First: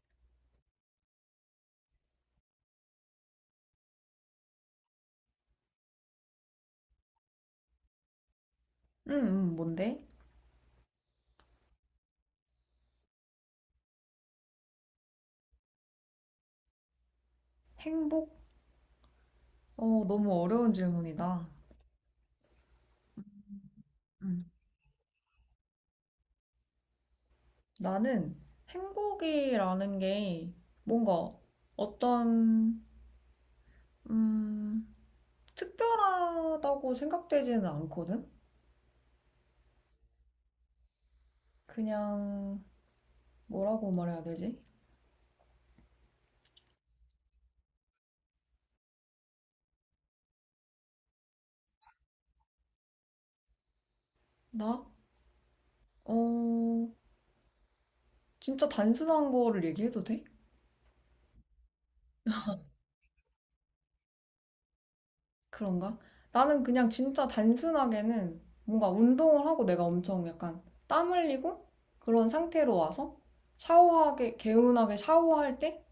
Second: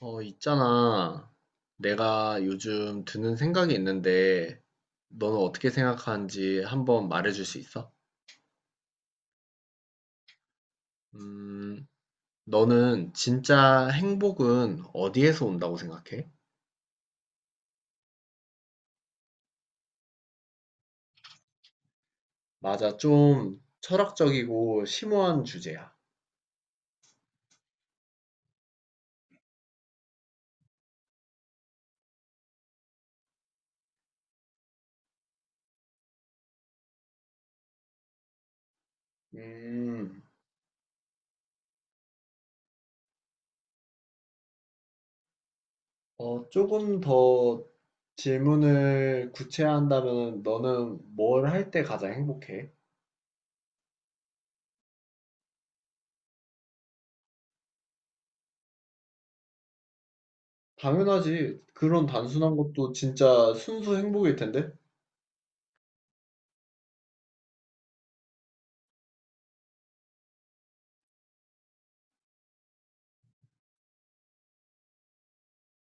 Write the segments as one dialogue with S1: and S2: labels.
S1: 있잖아. 내가 요즘 드는 생각이 있는데, 너는 어떻게 생각하는지 한번 말해줄 수 있어?
S2: 음, 뭔데?
S1: 음, 너는 진짜 행복은 어디에서 온다고 생각해?
S2: 행복? 어, 너무 어려운 질문이다.
S1: 맞아, 좀
S2: 음.
S1: 철학적이고 심오한 주제야.
S2: 나는 행복이라는 게 뭔가 어떤, 음, 특별하다고 생각되지는 않거든?
S1: 음,
S2: 그냥, 뭐라고 말해야 되지?
S1: 조금 더 질문을 구체화한다면 너는 뭘 할 때 가장 행복해?
S2: 나? 어, 진짜 단순한 거를 얘기해도 돼?
S1: 당연하지. 그런 단순한 것도 진짜 순수 행복일 텐데?
S2: 그런가? 나는 그냥 진짜 단순하게는 뭔가 운동을 하고 내가 엄청 약간 땀 흘리고 그런 상태로 와서 샤워하게, 개운하게 샤워할 때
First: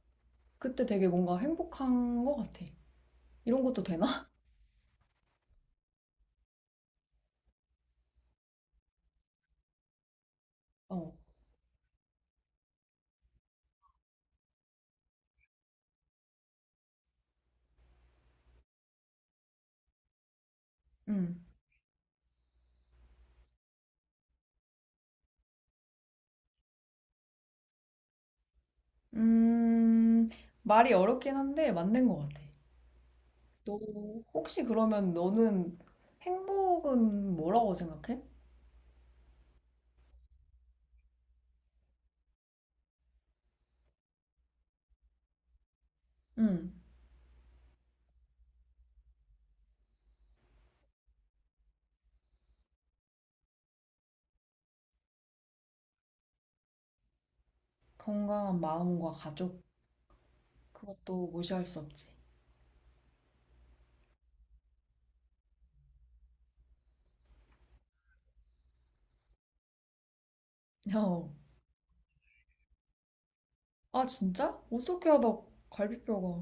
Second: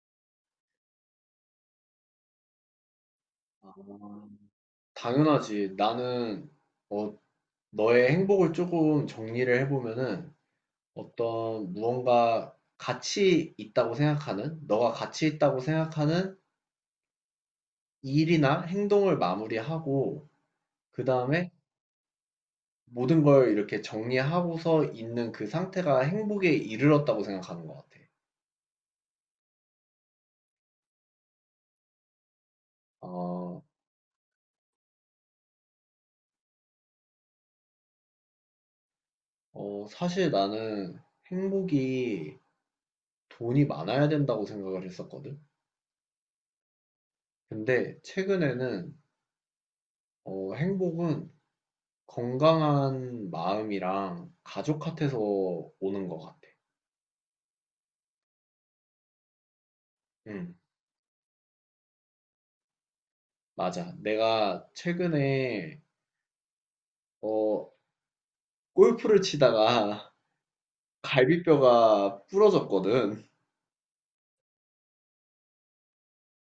S2: 그때 되게 뭔가 행복한 것 같아. 이런 것도 되나?
S1: 음. 당연하지. 나는 어, 너의 행복을 조금 정리를 해보면은
S2: 어,
S1: 어떤 무언가 가치 있다고 생각하는, 너가 가치 있다고 생각하는 일이나 행동을 마무리하고, 그
S2: 음.
S1: 다음에 모든 걸 이렇게 정리하고서 있는 그 상태가 행복에 이르렀다고 생각하는 것 같아.
S2: 음, 말이 어렵긴 한데 맞는 것 같아.
S1: 어,
S2: 너 혹시 그러면 너는 행복은 뭐라고 생각해?
S1: 사실 나는 행복이 돈이 많아야 된다고 생각을 했었거든.
S2: 음,
S1: 근데 최근에는 행복은 건강한 마음이랑 가족 같아서 오는 것 같아.
S2: 건강한 마음과 가족.
S1: 응,
S2: 그것도 무시할 수 없지.
S1: 맞아. 내가 최근에, 어, 골프를 치다가
S2: 어.
S1: 갈비뼈가 부러졌거든.
S2: 아, 진짜? 어떻게 하다 갈비뼈가.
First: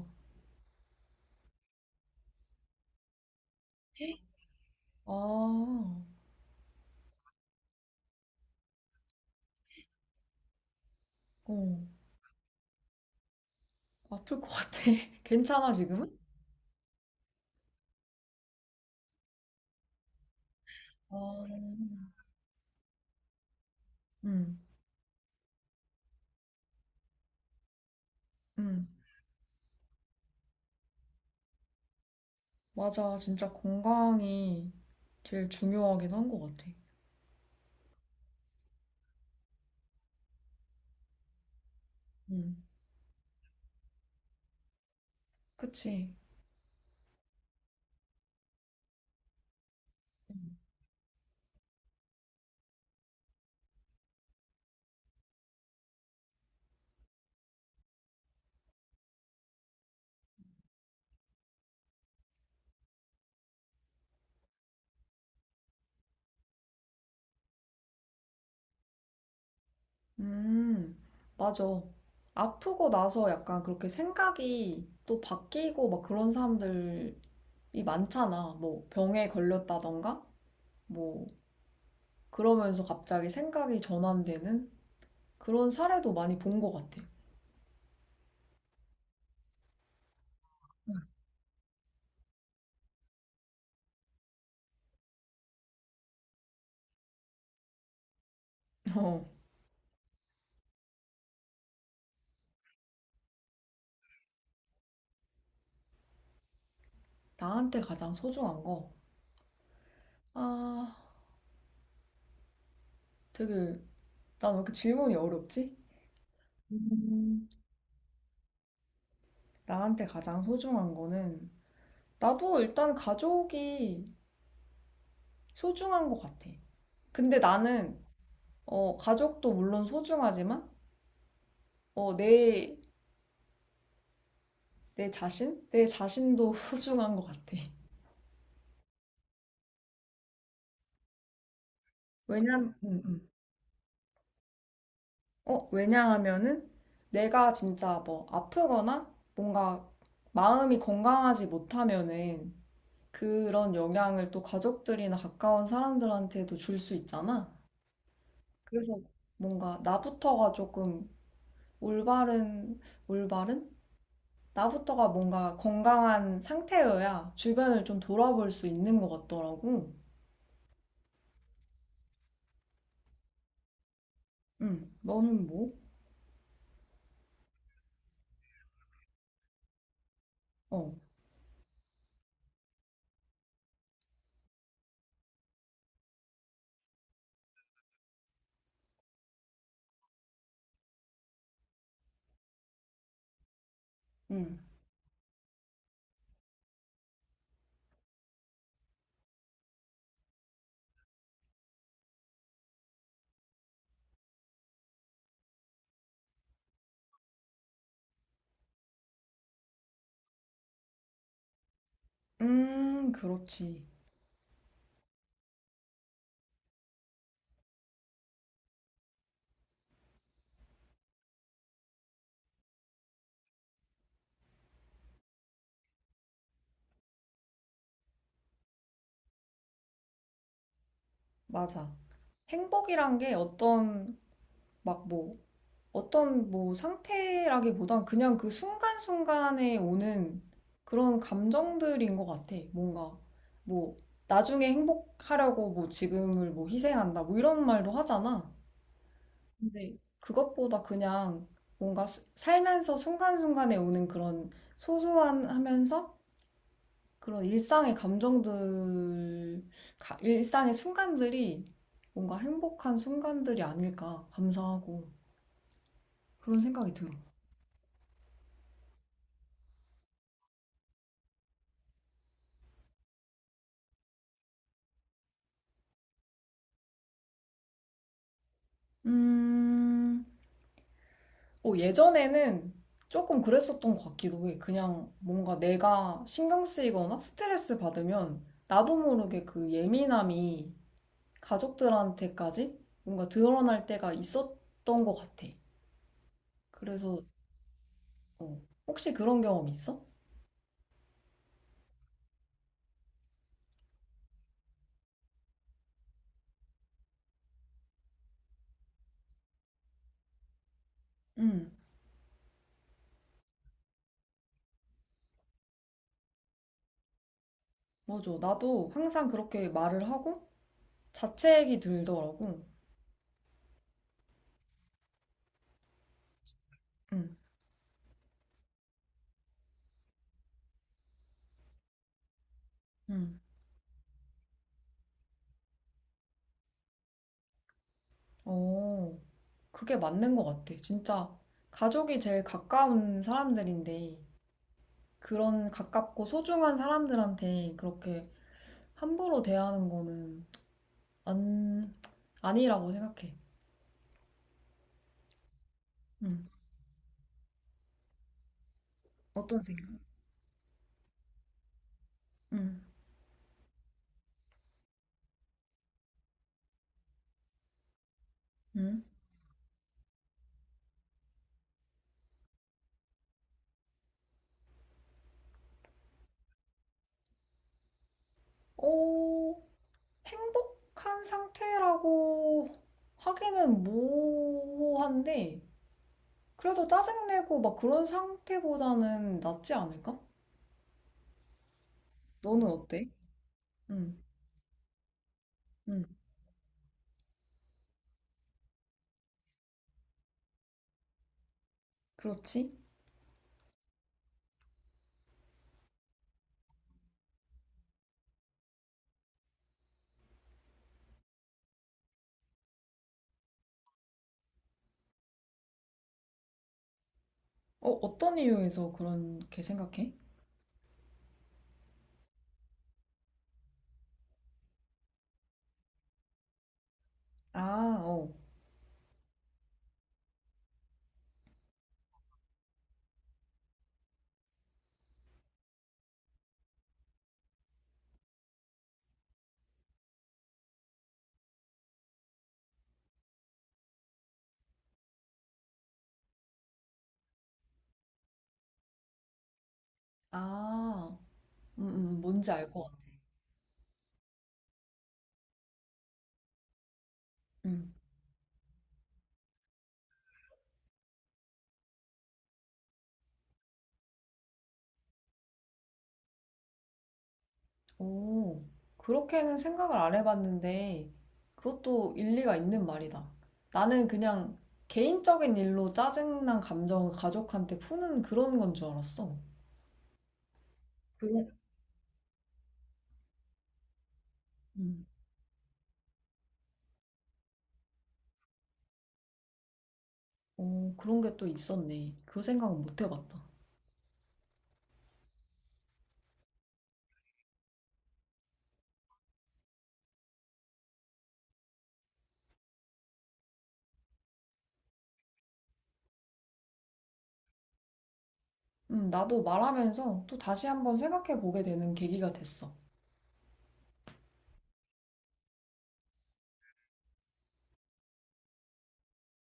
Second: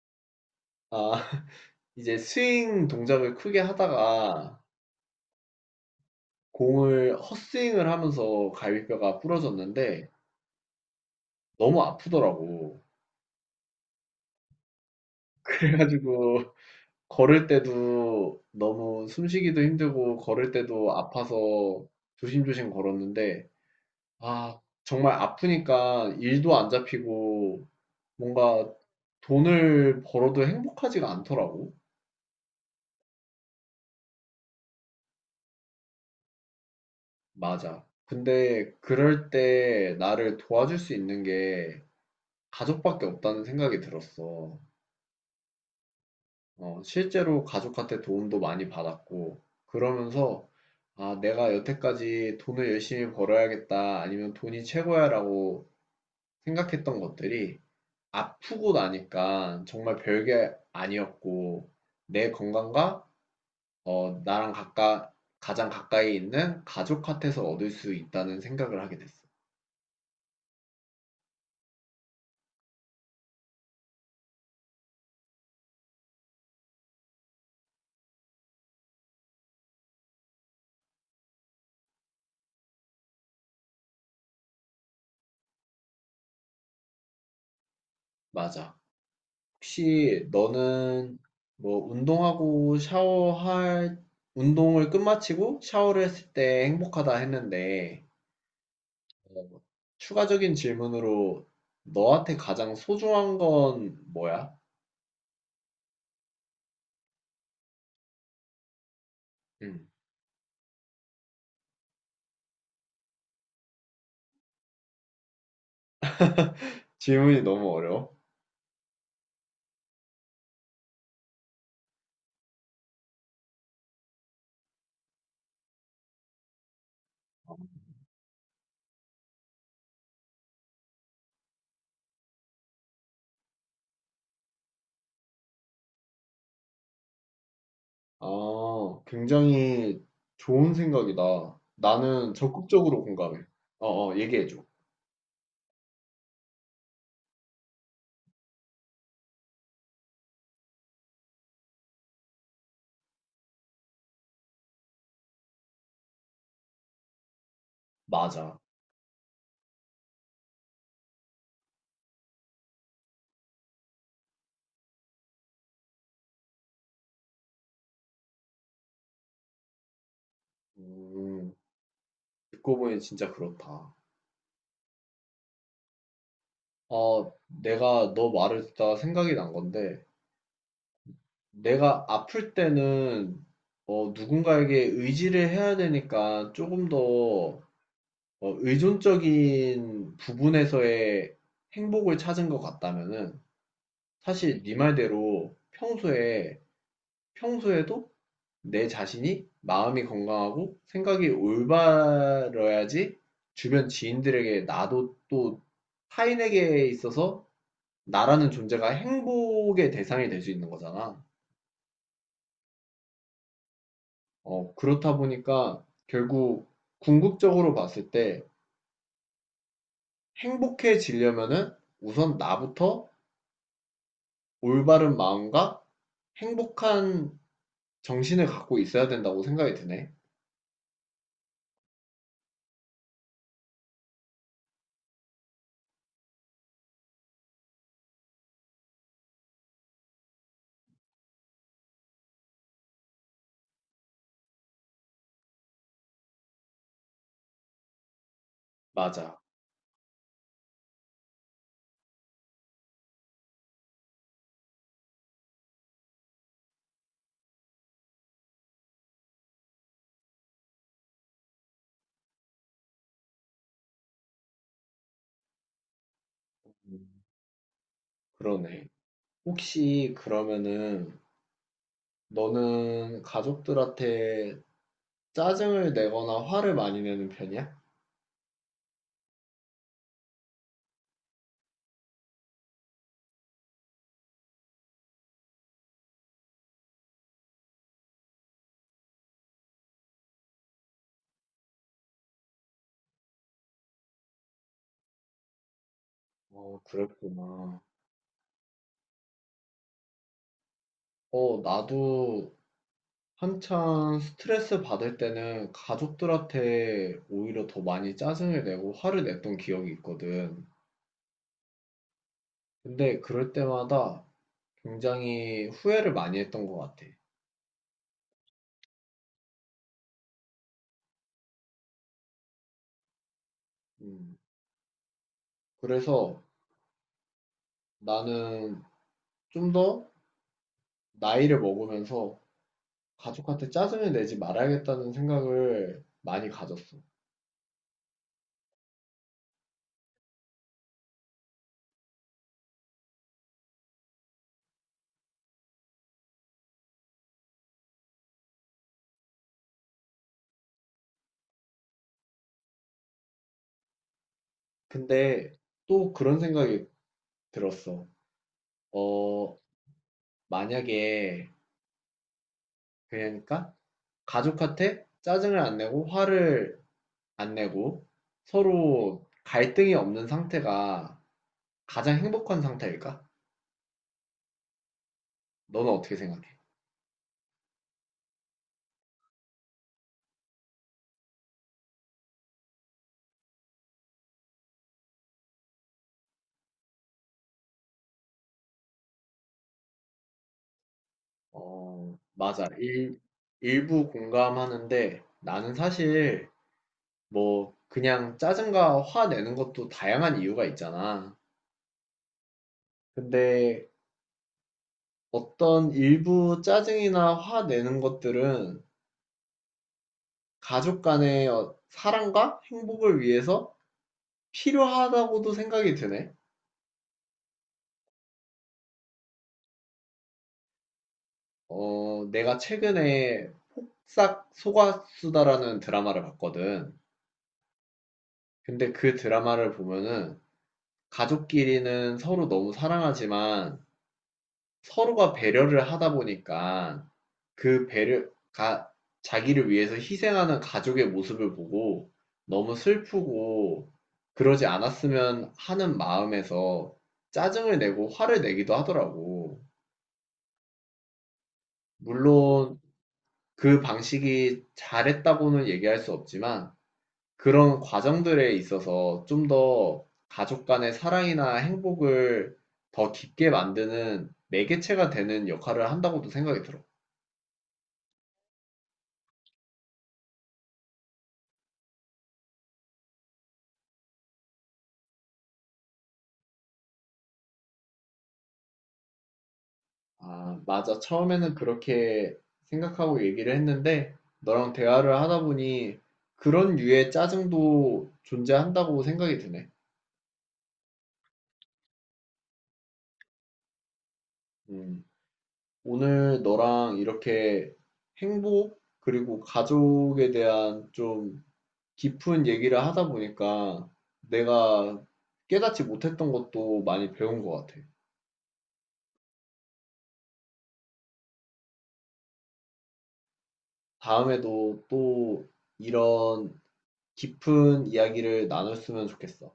S1: 아, 이제 스윙 동작을 크게 하다가
S2: 아,
S1: 공을 헛스윙을 하면서 갈비뼈가 부러졌는데
S2: 어,
S1: 너무 아프더라고.
S2: 아플 것 같아. 괜찮아, 지금은?
S1: 그래가지고 걸을 때도 너무 숨쉬기도 힘들고 걸을 때도
S2: 아,
S1: 아파서 조심조심 걸었는데
S2: 응,
S1: 아, 정말 아프니까 일도 안 잡히고 뭔가
S2: 응.
S1: 돈을 벌어도 행복하지가 않더라고.
S2: 맞아. 진짜 건강이 제일 중요하긴 한 것 같아.
S1: 맞아. 근데 그럴 때 나를 도와줄 수 있는 게
S2: 응,
S1: 가족밖에 없다는 생각이 들었어.
S2: 그치.
S1: 실제로 가족한테 도움도 많이 받았고,
S2: 응.
S1: 그러면서 아, 내가 여태까지 돈을 열심히 벌어야겠다, 아니면 돈이 최고야라고 생각했던 것들이 아프고 나니까 정말 별게 아니었고, 내 건강과 어, 나랑 가까, 가장 가까이 있는 가족한테서 얻을 수 있다는 생각을 하게 됐어.
S2: 음, 맞아. 아프고 나서 약간 그렇게 생각이 또 바뀌고 막 그런 사람들이 많잖아. 뭐 병에 걸렸다던가? 뭐, 그러면서 갑자기 생각이 전환되는? 그런 사례도 많이 본 것 같아.
S1: 맞아. 혹시 너는 뭐 운동하고 샤워할, 운동을 끝마치고 샤워를 했을 때 행복하다 했는데,
S2: 어,
S1: 뭐 추가적인 질문으로 너한테 가장 소중한 건 뭐야?
S2: 나한테 가장 소중한 거.
S1: 음.
S2: 아, 되게, 난 왜 이렇게 질문이 어렵지?
S1: 질문이
S2: 음,
S1: 너무 어려워.
S2: 나한테 가장 소중한 거는, 나도 일단 가족이 소중한 것 같아. 근데 나는, 어, 가족도 물론 소중하지만, 어, 내, 내 자신? 내 자신도 소중한 것 같아.
S1: 아, 굉장히 좋은 생각이다. 나는
S2: 왜냐면, 음,
S1: 적극적으로
S2: 음.
S1: 공감해. 얘기해줘.
S2: 어, 왜냐하면은 내가 진짜 뭐 아프거나 뭔가 마음이 건강하지 못하면은 그런 영향을 또 가족들이나 가까운 사람들한테도 줄 수 있잖아.
S1: 맞아.
S2: 그래서 뭔가 나부터가 조금 올바른, 올바른? 나부터가 뭔가 건강한 상태여야 주변을 좀 돌아볼 수 있는 것 같더라고.
S1: 음. 듣고 보니 진짜 그렇다.
S2: 응, 너는 뭐?
S1: 아, 내가 너 말을 듣다가 생각이 난 건데,
S2: 어,
S1: 내가 아플 때는 누군가에게 의지를 해야 되니까 조금 더 의존적인 부분에서의 행복을 찾은 것 같다면은,
S2: 응.
S1: 사실 네 말대로 평소에, 평소에도 내 자신이 마음이 건강하고 생각이 올바러야지 주변 지인들에게 나도 또 타인에게 있어서 나라는 존재가 행복의 대상이 될 수 있는 거잖아.
S2: 그렇지.
S1: 그렇다 보니까 결국 궁극적으로 봤을 때 행복해지려면은 우선 나부터 올바른 마음과 행복한 정신을 갖고 있어야 된다고 생각이 드네.
S2: 맞아. 행복이란 게 어떤 막뭐 어떤 뭐 상태라기보단 그냥 그 순간순간에 오는 그런 감정들인 것 같아. 뭔가 뭐 나중에 행복하려고 뭐 지금을 뭐 희생한다 뭐 이런 말도 하잖아.
S1: 맞아.
S2: 근데 그것보다 그냥 뭔가 살면서 순간순간에 오는 그런 소소한 하면서 그런 일상의 감정들, 일상의 순간들이 뭔가 행복한 순간들이 아닐까 감사하고 그런 생각이
S1: 음,
S2: 들어.
S1: 그러네. 혹시 그러면은 너는 가족들한테 짜증을 내거나 화를 많이 내는 편이야?
S2: 음, 어, 예전에는 조금 그랬었던 것 같기도 해. 그냥 뭔가 내가 신경 쓰이거나 스트레스 받으면 나도 모르게 그 예민함이 가족들한테까지 뭔가 드러날 때가 있었던 것 같아.
S1: 어,
S2: 그래서,
S1: 그랬구나.
S2: 어, 혹시 그런 경험 있어?
S1: 나도 한창 스트레스 받을 때는 가족들한테 오히려 더 많이 짜증을 내고 화를 냈던 기억이 있거든.
S2: 응,
S1: 근데 그럴 때마다 굉장히 후회를 많이 했던 것 같아.
S2: 맞아. 나도 항상 그렇게 말을 하고 자책이 들더라고.
S1: 음, 그래서
S2: 응,
S1: 나는 좀 더 나이를 먹으면서
S2: 응.
S1: 가족한테 짜증을 내지 말아야겠다는 생각을 많이 가졌어.
S2: 어, 그게 맞는 것 같아. 진짜 가족이 제일 가까운 사람들인데. 그런 가깝고 소중한 사람들한테 그렇게 함부로 대하는 거는 안, 아니라고 생각해.
S1: 근데 또 그런
S2: 음,
S1: 생각이 들었어. 어,
S2: 어떤 생각?
S1: 만약에,
S2: 응
S1: 그러니까 가족한테 짜증을 안 내고 화를 안 내고
S2: 응
S1: 서로 갈등이 없는 상태가 가장 행복한 상태일까? 너는 어떻게 생각해?
S2: 어, 행복한 상태라고 하기는 모호한데, 그래도 짜증내고 막 그런 상태보다는 낫지 않을까?
S1: 어, 맞아.
S2: 너는 어때?
S1: 일부
S2: 응
S1: 공감하는데 나는
S2: 응
S1: 사실 뭐 그냥 짜증과 화 내는 것도 다양한 이유가 있잖아.
S2: 그렇지.
S1: 근데 어떤 일부 짜증이나 화 내는 것들은 가족 간의 사랑과 행복을 위해서 필요하다고도 생각이 드네.
S2: 어, 어떤 이유에서 그렇게 생각해?
S1: 내가 최근에 싹 속았수다라는 드라마를 봤거든.
S2: 아, 어.
S1: 근데 그 드라마를 보면은 가족끼리는 서로 너무 사랑하지만 서로가 배려를 하다 보니까 그 배려가 자기를 위해서 희생하는 가족의 모습을 보고 너무 슬프고 그러지 않았으면 하는 마음에서 짜증을 내고 화를 내기도 하더라고.
S2: 아, 음, 뭔지 알
S1: 물론
S2: 것 같아.
S1: 그 방식이 잘했다고는 얘기할 수 없지만 그런
S2: 음.
S1: 과정들에 있어서 좀 더 가족 간의 사랑이나 행복을 더 깊게 만드는 매개체가 되는 역할을 한다고도 생각이 들어.
S2: 오, 그렇게는 생각을 안 해봤는데, 그것도 일리가 있는 말이다. 나는 그냥 개인적인 일로 짜증난 감정을 가족한테 푸는 그런 건 줄 알았어.
S1: 아, 맞아.
S2: 그런,
S1: 처음에는 그렇게 생각하고 얘기를 했는데 너랑
S2: 음.
S1: 대화를 하다 보니 그런 류의 짜증도 존재한다고 생각이 드네.
S2: 오, 그런 게 또 있었네. 그 생각은 못 해봤다.
S1: 음, 오늘 너랑 이렇게 행복 그리고 가족에 대한 좀 깊은 얘기를 하다 보니까 내가 깨닫지 못했던 것도 많이 배운 것 같아.
S2: 나도 말하면서 또 다시 한번 생각해 보게 되는 계기가 됐어.
S1: 다음에도 또 이런 깊은 이야기를 나눴으면 좋겠어.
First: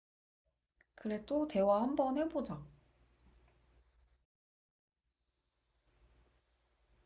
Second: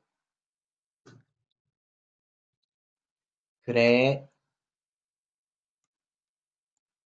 S2: 그래, 또 대화 한번 해보자.
S1: 그래.